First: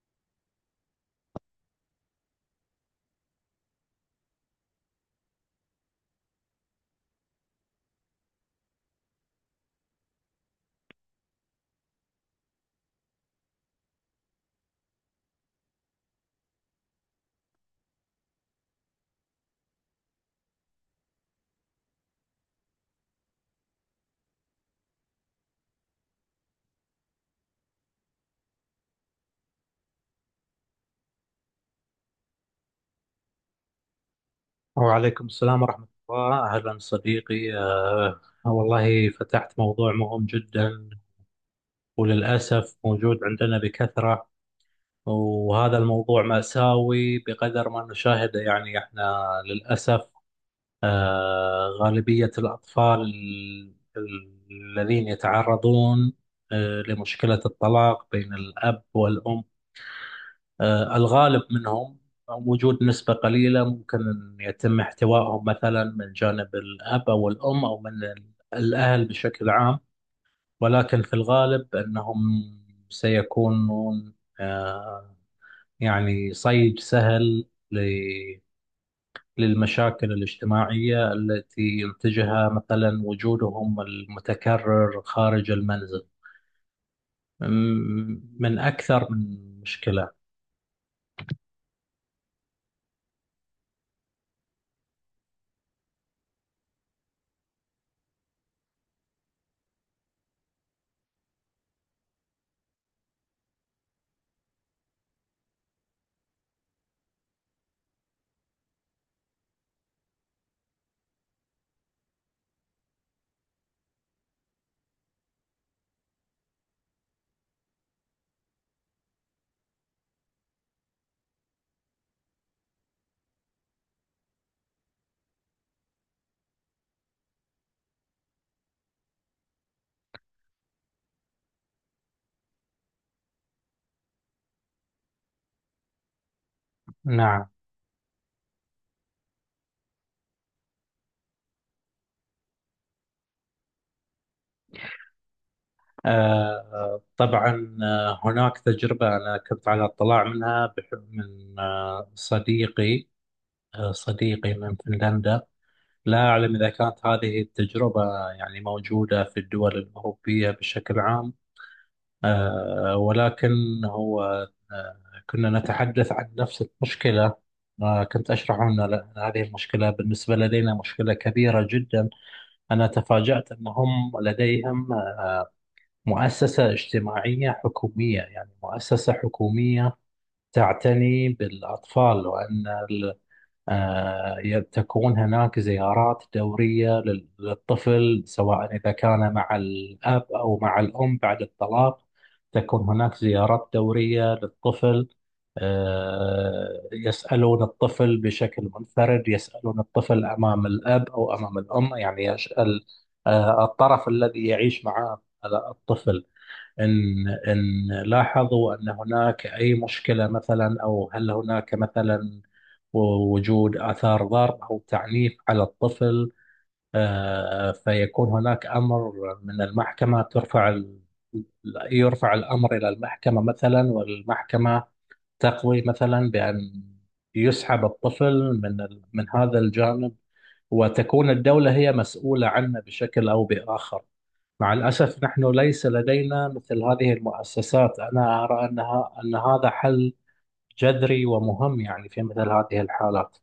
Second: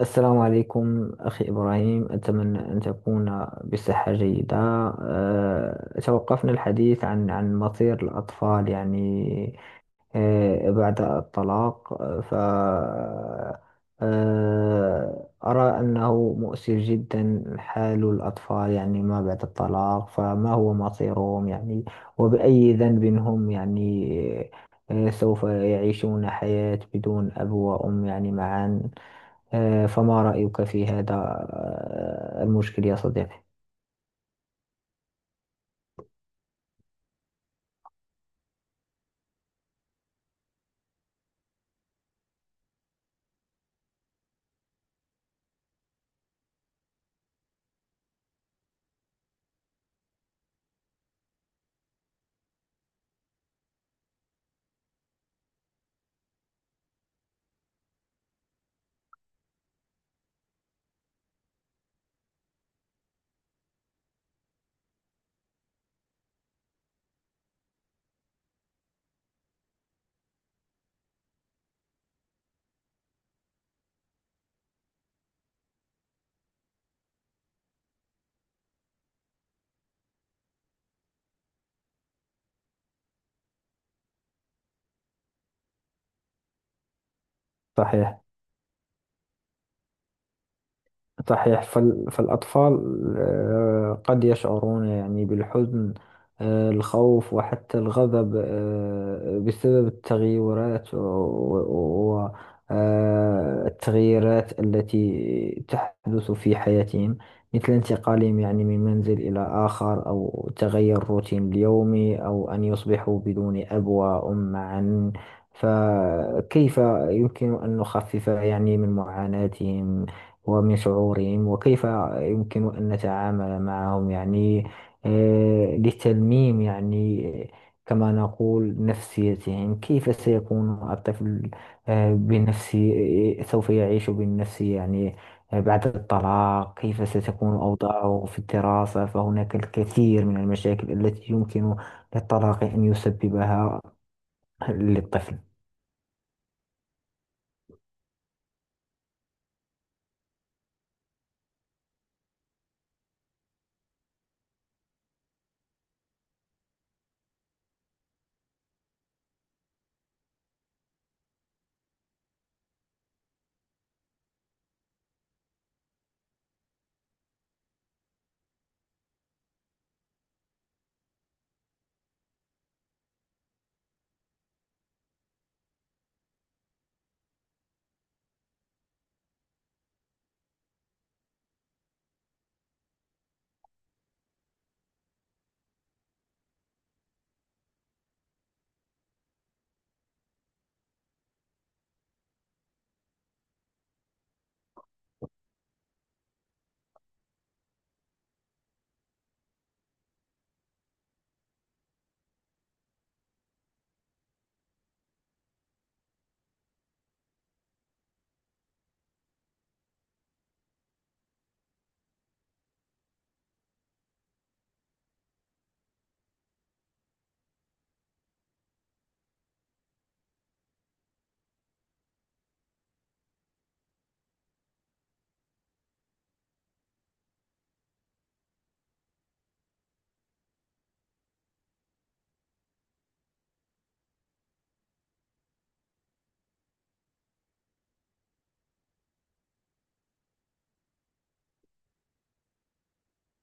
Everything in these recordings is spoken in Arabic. السلام عليكم أخي إبراهيم، أتمنى أن تكون بصحة جيدة. توقفنا الحديث عن مصير الأطفال، يعني بعد الطلاق آه، ف آه، أرى أنه مؤسف جدا حال الأطفال، يعني ما بعد الطلاق فما هو مصيرهم، يعني؟ وبأي ذنب هم، يعني؟ سوف يعيشون حياة بدون أب وأم، يعني معا. فما رأيك في هذا، المشكل يا صديقي؟ وعليكم السلام ورحمة الله، أهلا صديقي. والله فتحت موضوع مهم جدا، وللأسف موجود عندنا بكثرة. وهذا الموضوع مأساوي بقدر ما نشاهده، يعني احنا للأسف غالبية الأطفال الذين يتعرضون لمشكلة الطلاق بين الأب والأم، الغالب منهم وجود نسبة قليلة ممكن أن يتم احتوائهم مثلا من جانب الأب أو الأم أو من الأهل بشكل عام. ولكن في الغالب أنهم سيكونون آه، يعني صيد سهل ل- للمشاكل الاجتماعية التي ينتجها مثلا وجودهم المتكرر خارج المنزل، صحيح، من أكثر من مشكلة. صحيح. فالأطفال قد يشعرون يعني بالحزن، الخوف وحتى الغضب، بسبب التغيرات والتغييرات التي تحدث في حياتهم، مثل انتقالهم يعني من منزل إلى آخر، أو تغير روتين اليومي، أو أن يصبحوا بدون أب وأم معا. فكيف يمكن أن نخفف يعني من معاناتهم ومن شعورهم، وكيف يمكن أن نتعامل معهم، يعني لتلميم يعني، كما نقول، نفسيتهم؟ كيف سيكون الطفل بنفسي سوف يعيش بالنفسي، يعني بعد الطلاق؟ كيف نعم. ستكون أوضاعه في الدراسة؟ فهناك الكثير من المشاكل التي يمكن للطلاق أن يسببها للطفل. طبعا، هناك تجربة أنا كنت على اطلاع منها من صديقي، صديقي من فنلندا. لا أعلم إذا كانت هذه التجربة يعني موجودة في الدول الأوروبية بشكل عام، ولكن هو آه، كنا نتحدث عن نفس المشكلة. كنت أشرح أن هذه المشكلة بالنسبة لدينا مشكلة كبيرة جدا. أنا تفاجأت أنهم لديهم مؤسسة اجتماعية حكومية، يعني مؤسسة حكومية تعتني بالأطفال، وأن ال- تكون هناك زيارات دورية للطفل سواء إذا كان مع الأب أو مع الأم بعد الطلاق. تكون هناك زيارات دورية للطفل. يسألون الطفل بشكل منفرد، يسألون الطفل أمام الأب أو أمام الأم، يعني يسأل الطرف الذي يعيش معه الطفل. إن لاحظوا أن هناك أي مشكلة مثلا، أو هل هناك مثلا وجود آثار ضرب أو تعنيف على الطفل، فيكون هناك أمر من المحكمة، يرفع الأمر إلى المحكمة مثلا، والمحكمة تقضي مثلا بأن يسحب الطفل من من هذا الجانب وتكون الدولة هي مسؤولة عنه بشكل أو بآخر. مع الأسف نحن ليس لدينا مثل هذه المؤسسات. أنا أرى أنها أن هذا حل جذري ومهم يعني في مثل هذه الحالات.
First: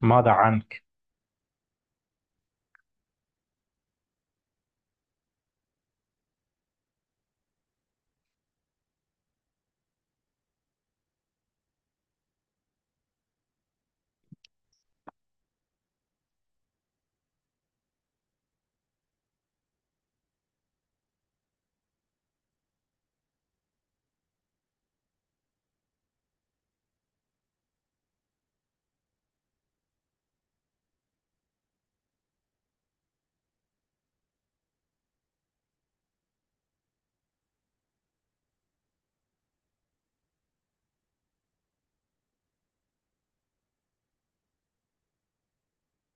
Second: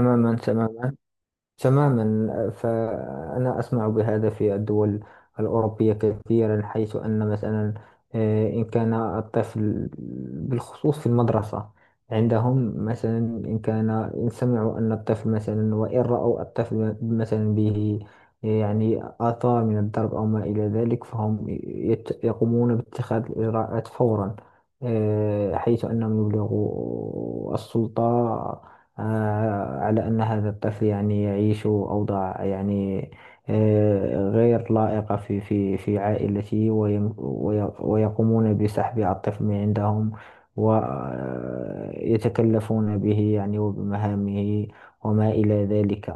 ماذا عنك؟ تماما. تماما، فأنا أسمع بهذا في الدول الأوروبية كثيرا، حيث أن مثلا إن كان الطفل بالخصوص في المدرسة عندهم مثلا، إن كان، إن سمعوا أن الطفل مثلا، وإن رأوا الطفل مثلا به يعني آثار من الضرب أو ما إلى ذلك، فهم يقومون باتخاذ الإجراءات فورا. حيث أنهم يبلغوا السلطة على أن هذا الطفل يعني يعيش أوضاع، يعني غير لائقة في في عائلته، ويقومون بسحب الطفل من عندهم، ويتكلفون به، يعني وبمهامه وما إلى ذلك.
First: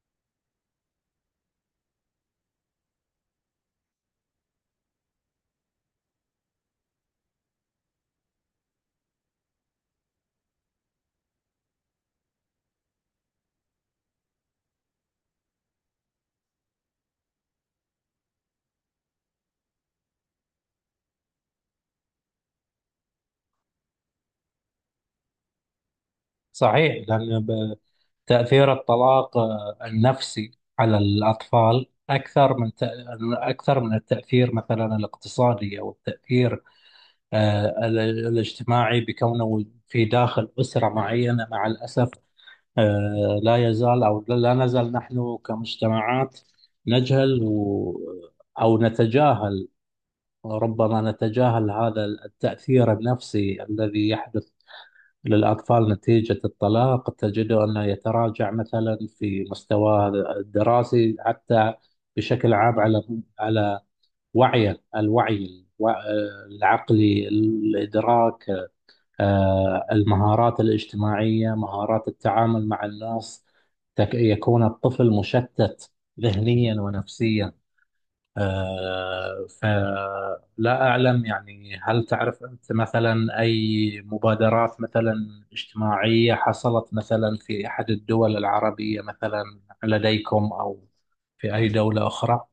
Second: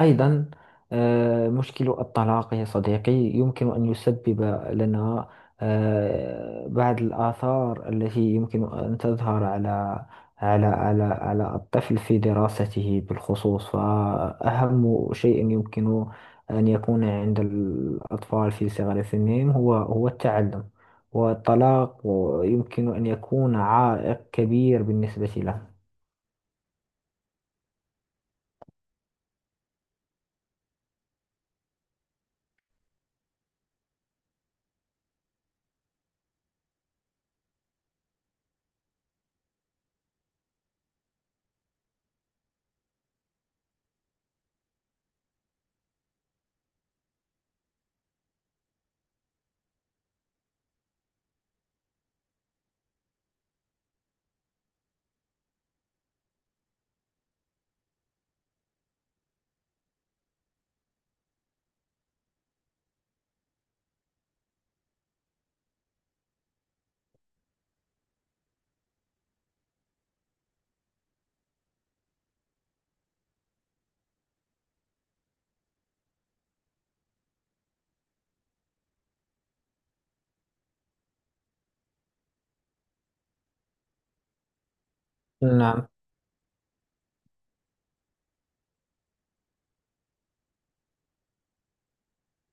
أيضا مشكل الطلاق يا صديقي يمكن أن يسبب لنا بعض الآثار التي يمكن أن تظهر على الطفل في دراسته بالخصوص. فأهم شيء يمكن أن يكون عند الأطفال في صغر سنهم هو التعلم، والطلاق يمكن أن يكون عائق كبير بالنسبة له. صحيح، تأثير الطلاق النفسي على الأطفال أكثر من أكثر من التأثير مثلا الاقتصادي أو التأثير الاجتماعي بكونه في داخل أسرة معينة. مع الأسف لا يزال أو لا نزال نحن كمجتمعات نجهل و، أو نتجاهل، ربما نتجاهل هذا التأثير النفسي الذي يحدث للأطفال نتيجة الطلاق. تجده أنه يتراجع مثلا في مستواه الدراسي، حتى بشكل عام على على وعيه، العقلي، الإدراك، المهارات الاجتماعية، مهارات التعامل مع الناس. يكون الطفل مشتت ذهنيا ونفسيا. فلا أعلم يعني، هل تعرف أنت مثلا أي مبادرات مثلا نعم. اجتماعية حصلت مثلا في أحد الدول العربية مثلا لديكم، أو في أي دولة أخرى؟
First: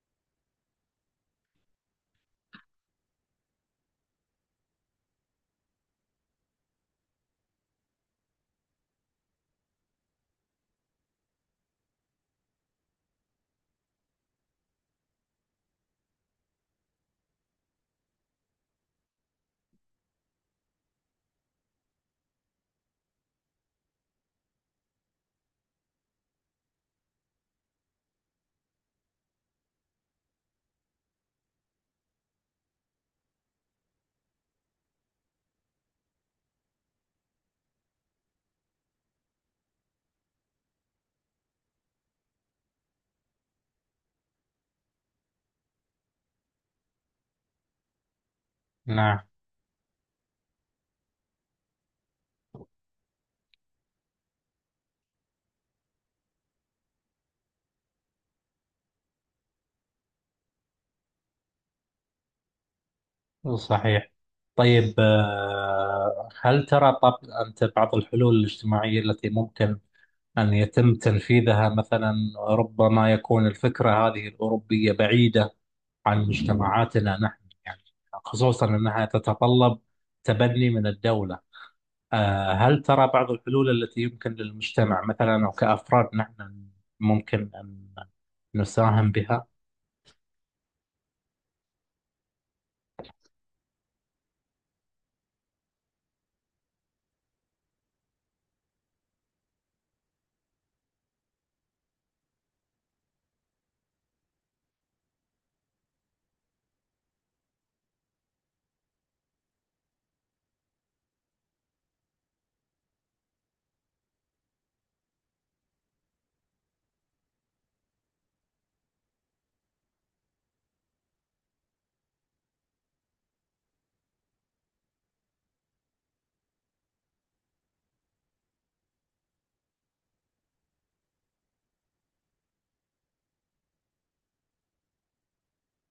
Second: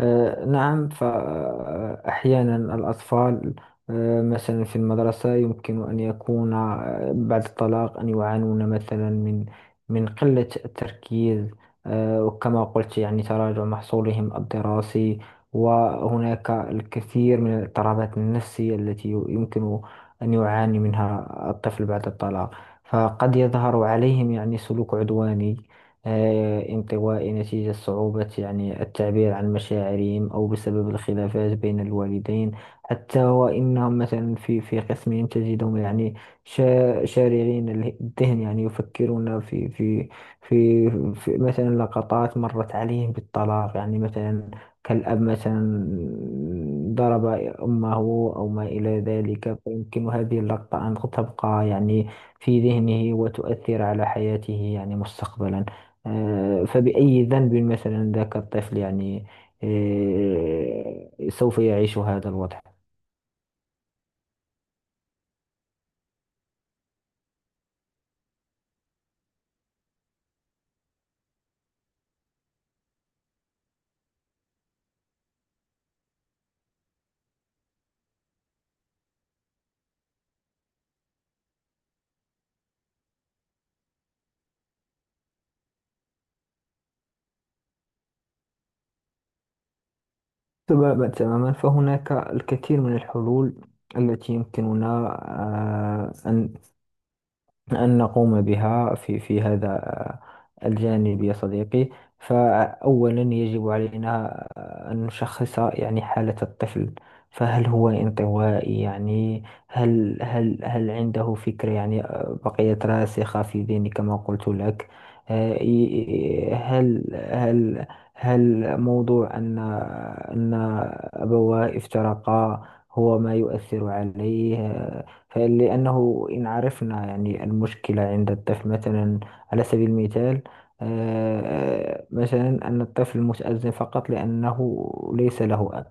نعم، فأحيانا الأطفال مثلا في المدرسة يمكن أن يكون بعد الطلاق أن يعانون مثلا من قلة التركيز. وكما قلت يعني تراجع محصولهم الدراسي. وهناك الكثير من الاضطرابات النفسية التي يمكن أن يعاني منها الطفل بعد الطلاق. فقد يظهر عليهم يعني سلوك عدواني، انطوائي، نتيجة صعوبة يعني التعبير عن مشاعرهم، أو بسبب الخلافات بين الوالدين. حتى وإنهم مثلا في قسمهم تجدهم يعني شارغين الذهن، يعني يفكرون في في مثلا لقطات مرت عليهم بالطلاق، يعني مثلا كالأب مثلا ضرب أمه أو ما إلى نعم. ذلك. فيمكن هذه اللقطة أن تبقى يعني في ذهنه وتؤثر على حياته يعني مستقبلا. فبأي ذنب مثلا ذاك الطفل، يعني سوف يعيش هذا الوضع؟ صحيح. طيب، هل ترى طب أنت بعض الحلول الاجتماعية التي ممكن أن يتم تنفيذها مثلا؟ ربما يكون الفكرة هذه الأوروبية بعيدة عن مجتمعاتنا نحن يعني، خصوصا أنها تتطلب تبني من الدولة. هل ترى بعض الحلول التي يمكن للمجتمع مثلا أو كأفراد نحن ممكن أن نساهم بها؟ تماما، تماما. فهناك الكثير من الحلول التي يمكننا آه، أن أن نقوم بها في هذا، الجانب يا صديقي. فأولا يجب علينا أن نشخص يعني حالة الطفل. فهل هو انطوائي، يعني؟ هل عنده فكرة، يعني بقيت راسخة في ذهني كما قلت لك؟ آه، ي- هل هل هل موضوع أن أبواه افترقا هو ما يؤثر عليه؟ فلأنه إن عرفنا يعني المشكلة عند الطفل مثلا، على سبيل المثال مثلا أن الطفل متأذن فقط لأنه ليس له،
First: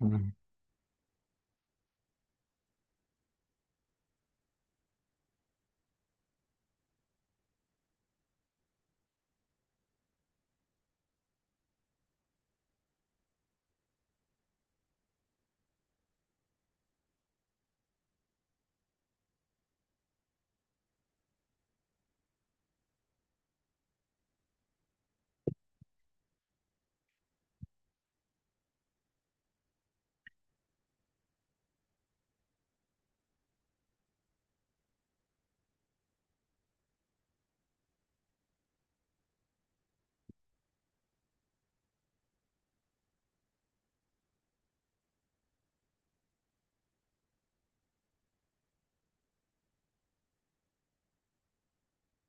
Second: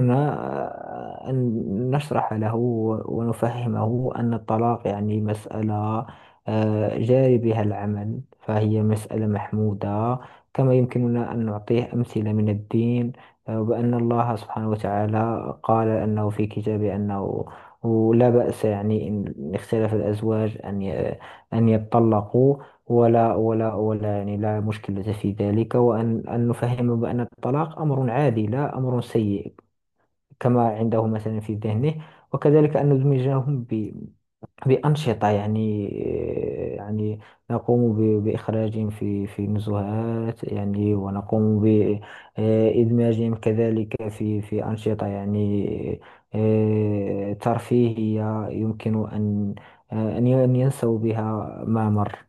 مم. أن نشرح له ونفهمه أن الطلاق يعني مسألة جاري بها العمل، فهي مسألة محمودة. كما يمكننا أن نعطيه أمثلة من الدين وبأن الله سبحانه وتعالى قال أنه في كتابه أنه لا بأس يعني إن اختلف الأزواج أن أن يتطلقوا، ولا يعني لا مشكلة في ذلك، وأن نفهم بأن الطلاق أمر عادي لا أمر سيء، كما عنده مثلا في ذهنه. وكذلك أن ندمجهم بأنشطة، يعني يعني نقوم بإخراجهم في نزهات، يعني ونقوم بإدماجهم كذلك في أنشطة يعني ترفيهية يمكن أن ينسوا بها ما مر.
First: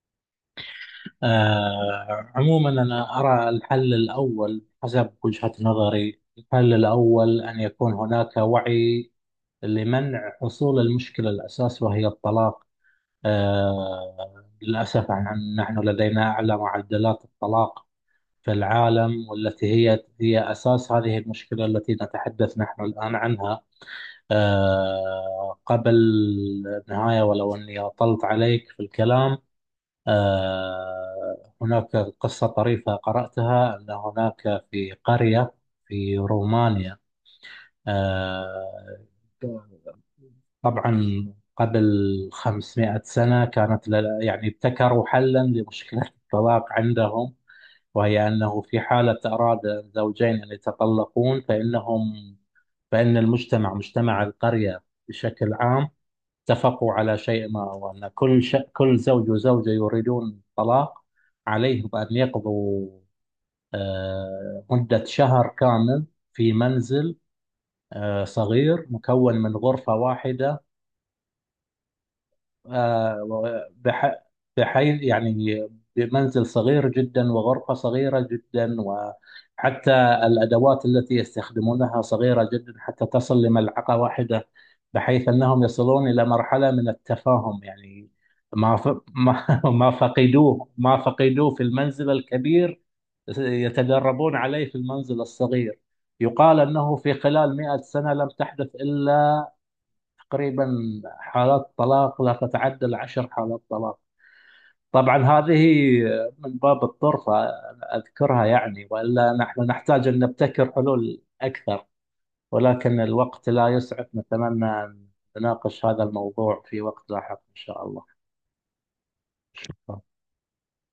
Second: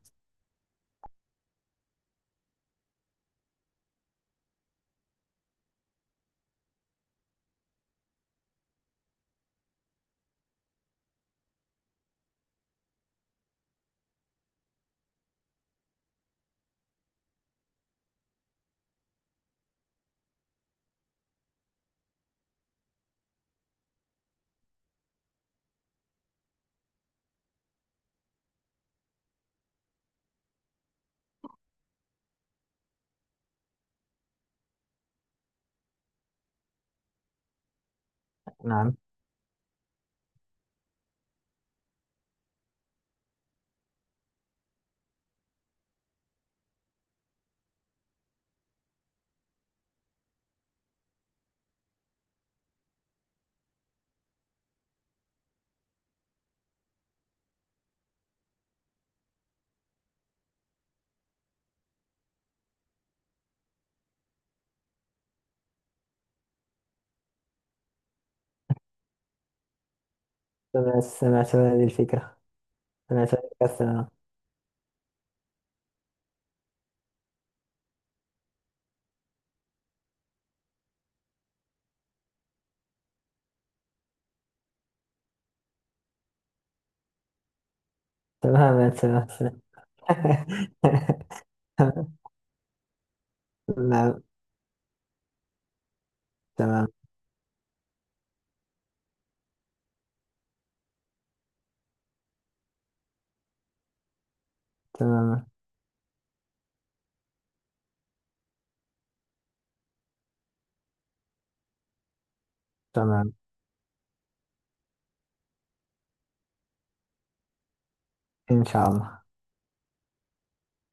عموما أنا أرى الحل الأول حسب وجهة نظري، الحل الأول أن يكون هناك وعي لمنع حصول المشكلة الأساس، وهي الطلاق. للأسف نحن لدينا أعلى معدلات الطلاق في العالم، والتي هي أساس هذه المشكلة التي نتحدث نحن الآن عنها. قبل النهاية، ولو أني أطلت عليك في الكلام، هناك قصة طريفة قرأتها، أن هناك في قرية في رومانيا، نعم. آه، طبعا قبل 500 سنة كانت يعني ابتكروا حلا لمشكلة الطلاق عندهم. وهي أنه في حالة أراد الزوجين أن يتطلقون فإنهم، فإن المجتمع، مجتمع القرية بشكل عام، اتفقوا على شيء ما، وأن كل كل زوج وزوجة يريدون الطلاق عليهم أن يقضوا مدة شهر كامل في منزل صغير مكون من غرفة واحدة، سمعت عن هذه الفكرة. سمعت عن آه، الكسرة. بح... بحيث يعني بمنزل صغير جدا وغرفة صغيرة جدا، وحتى الأدوات التي يستخدمونها صغيرة جدا حتى تصل لملعقة واحدة، بحيث أنهم يصلون إلى مرحلة من التفاهم يعني. ما ف... تماما، تماما. ما ما فقدوه، ما فقدوه في المنزل الكبير تمام. يتدربون عليه في المنزل الصغير. يقال تمام. أنه في خلال مئة سنة لم تحدث إلا تقريبا حالات طلاق لا تتعدى العشر حالات طلاق. طبعا تمام. هذه من باب الطرفة أذكرها يعني، وإلا نحن نحتاج أن نبتكر حلول أكثر، ولكن تمام. الوقت لا يسعف. نتمنى أن نناقش هذا الموضوع في وقت لاحق إن شاء إن شاء الله. الله.